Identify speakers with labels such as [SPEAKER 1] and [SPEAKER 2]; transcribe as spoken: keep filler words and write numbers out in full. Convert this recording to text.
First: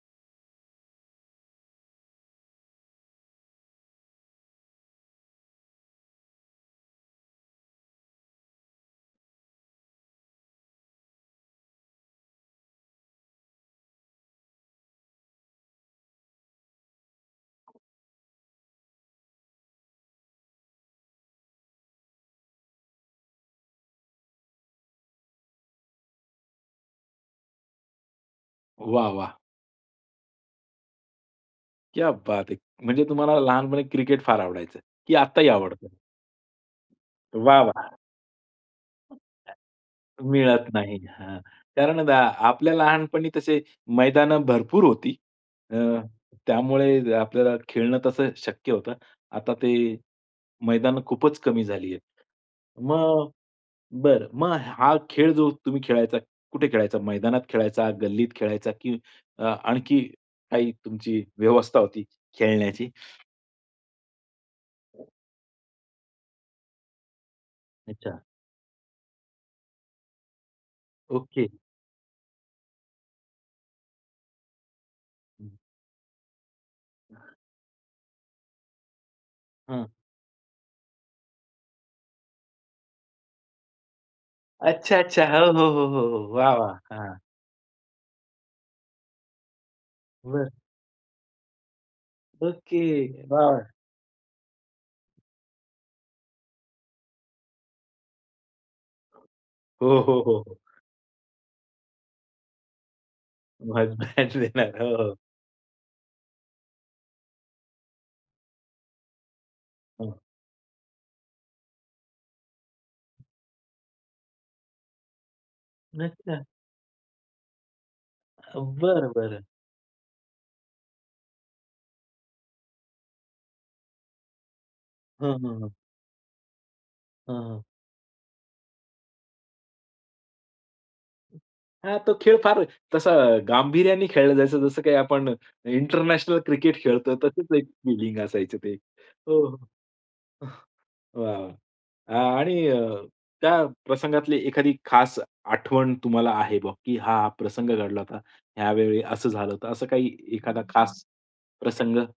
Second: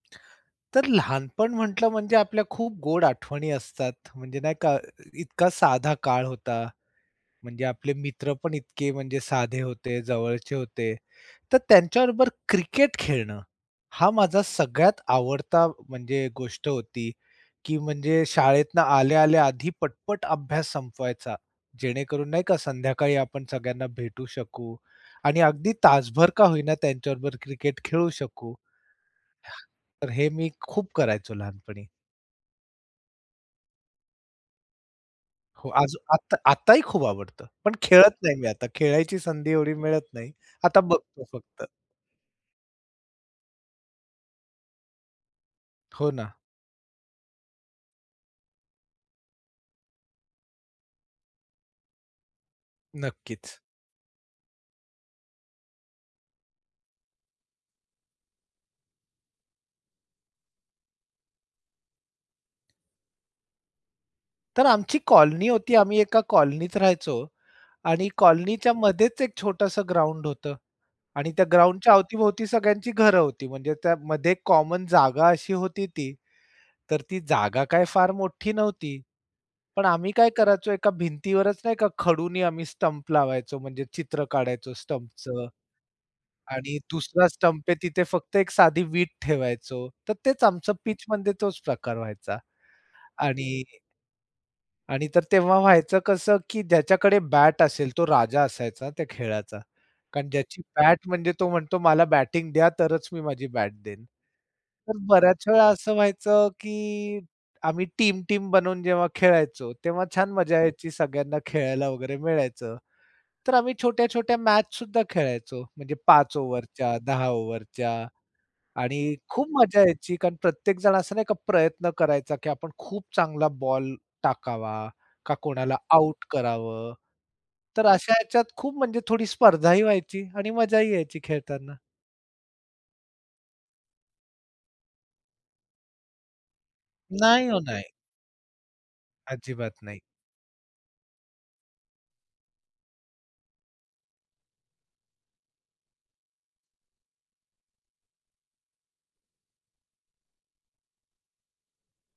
[SPEAKER 1] तर लहानपण म्हटलं म्हणजे आपल्या खूप गोड आठवणी असतात. म्हणजे नाही का इतका साधा काळ होता. म्हणजे आपले मित्र पण इतके म्हणजे साधे होते जवळचे होते. तर त्यांच्याबरोबर क्रिकेट खेळणं हा माझा सगळ्यात आवडता म्हणजे गोष्ट होती. की म्हणजे शाळेतनं आल्या-आल्या आधी पटपट अभ्यास संपवायचा जेणेकरून नाही का, संध्याकाळी आपण सगळ्यांना भेटू शकू आणि अगदी तासभर का होईना त्यांच्याबरोबर क्रिकेट खेळू शकू.
[SPEAKER 2] वाह, वाह!
[SPEAKER 1] तर हे मी खूप करायचो लहानपणी.
[SPEAKER 2] क्या बात है. म्हणजे तुम्हाला लहानपणी क्रिकेट फार आवडायचं, की आत्ताही
[SPEAKER 1] हो.
[SPEAKER 2] आवडतं?
[SPEAKER 1] आजू आत आताही खूप आवडतं
[SPEAKER 2] वाह
[SPEAKER 1] पण
[SPEAKER 2] वाह!
[SPEAKER 1] खेळत नाही मी आता खेळायची संधी
[SPEAKER 2] [unintelligible]
[SPEAKER 1] एवढी मिळत नाही.
[SPEAKER 2] मिळत
[SPEAKER 1] आता
[SPEAKER 2] नाही
[SPEAKER 1] बघतो
[SPEAKER 2] हं.
[SPEAKER 1] फक्त.
[SPEAKER 2] कारण आता आपल्या लहानपणी तसे मैदानं भरपूर होती. अ,
[SPEAKER 1] हो ना.
[SPEAKER 2] त्यामुळे आपल्याला खेळणं तसं शक्य होतं. आता ते मैदानं खूपच कमी झाली आहे. मग
[SPEAKER 1] नक्कीच.
[SPEAKER 2] बरं, मग हा खेळ जो तुम्ही खेळायचा कुठे खेळायचा मैदानात खेळायचा, गल्लीत खेळायचा की अ, आणखी काही तुमची व्यवस्था होती खेळण्याची.
[SPEAKER 1] तर आमची कॉलनी होती आम्ही एका कॉलनीत राहायचो. आणि
[SPEAKER 2] अच्छा.
[SPEAKER 1] कॉलनीच्या मध्येच एक छोटसं ग्राउंड होतं. आणि त्या
[SPEAKER 2] ओके.
[SPEAKER 1] ग्राउंडच्या अवती-भोवती सगळ्यांची घरं होती. म्हणजे त्यामध्ये कॉमन जागा अशी होती ती तर ती जागा काय फार मोठी नव्हती. पण
[SPEAKER 2] हां
[SPEAKER 1] आम्ही काय करायचो एका भिंतीवरच नाही का खडूनी आम्ही स्टंप लावायचो म्हणजे चित्र काढायचो
[SPEAKER 2] अच्छा, अच्छा.
[SPEAKER 1] स्टंपचं
[SPEAKER 2] हो, हो, हो, हो. वाह, वाह!
[SPEAKER 1] आणि
[SPEAKER 2] हं.
[SPEAKER 1] दुसरा स्टंप आहे तिथे फक्त एक साधी वीट ठेवायचो तर तेच
[SPEAKER 2] बरं.
[SPEAKER 1] आमचं पिच मध्ये तोच प्रकार व्हायचा.
[SPEAKER 2] ओके
[SPEAKER 1] आणि
[SPEAKER 2] बरं.
[SPEAKER 1] आणि तर तेव्हा व्हायचं कसं की ज्याच्याकडे बॅट असेल तो राजा असायचा त्या खेळाचा.
[SPEAKER 2] हो, हो,
[SPEAKER 1] कारण
[SPEAKER 2] हो, हो.
[SPEAKER 1] ज्याची बॅट म्हणजे तो म्हणतो, "मला बॅटिंग द्या तरच मी माझी
[SPEAKER 2] [unintelligible]
[SPEAKER 1] बॅट देईन."
[SPEAKER 2] देणार. हो,
[SPEAKER 1] तर
[SPEAKER 2] हो.
[SPEAKER 1] बऱ्याचवेळा असं व्हायचं की आम्ही टीम-टीम बनवून जेव्हा खेळायचो तेव्हा
[SPEAKER 2] हं.
[SPEAKER 1] छान मजा यायची. सगळ्यांना खेळायला वगैरे मिळायचं. तर आम्ही छोट्या-छोट्या मॅच सुद्धा खेळायचो म्हणजे पाच
[SPEAKER 2] अच्छा.
[SPEAKER 1] ओव्हरच्या, दहा ओव्हरच्या.
[SPEAKER 2] अ, बरं,
[SPEAKER 1] आणि
[SPEAKER 2] बरं.
[SPEAKER 1] खूप मजा यायची कारण प्रत्येक जण असं नाही का प्रयत्न करायचा की आपण खूप चांगला बॉल टाकावा
[SPEAKER 2] हं,
[SPEAKER 1] का,
[SPEAKER 2] हं, हं.
[SPEAKER 1] कोणाला आउट करावं.
[SPEAKER 2] हां, हां.
[SPEAKER 1] तर अशा ह्याच्यात खूप म्हणजे थोडी स्पर्धाही व्हायची आणि मजाही यायची खेळताना.
[SPEAKER 2] हां, तो खेळ फार तसा गांभीर्याने खेळलं जायचं जसं काही आपण इंटरनॅशनल क्रिकेट खेळतो,
[SPEAKER 1] नाही
[SPEAKER 2] तशीच
[SPEAKER 1] हो
[SPEAKER 2] एक
[SPEAKER 1] नाही.
[SPEAKER 2] फिलिंग असायचं ते हो.
[SPEAKER 1] अजिबात नाही.
[SPEAKER 2] हं. वाह, वाह! आणि त्या प्रसंगातली एखादी खास आठवण तुम्हाला आहे बा, की हा प्रसंग घडला होता. यावेळी असं झालं होतं, असं काही एखादा खास प्रसंग.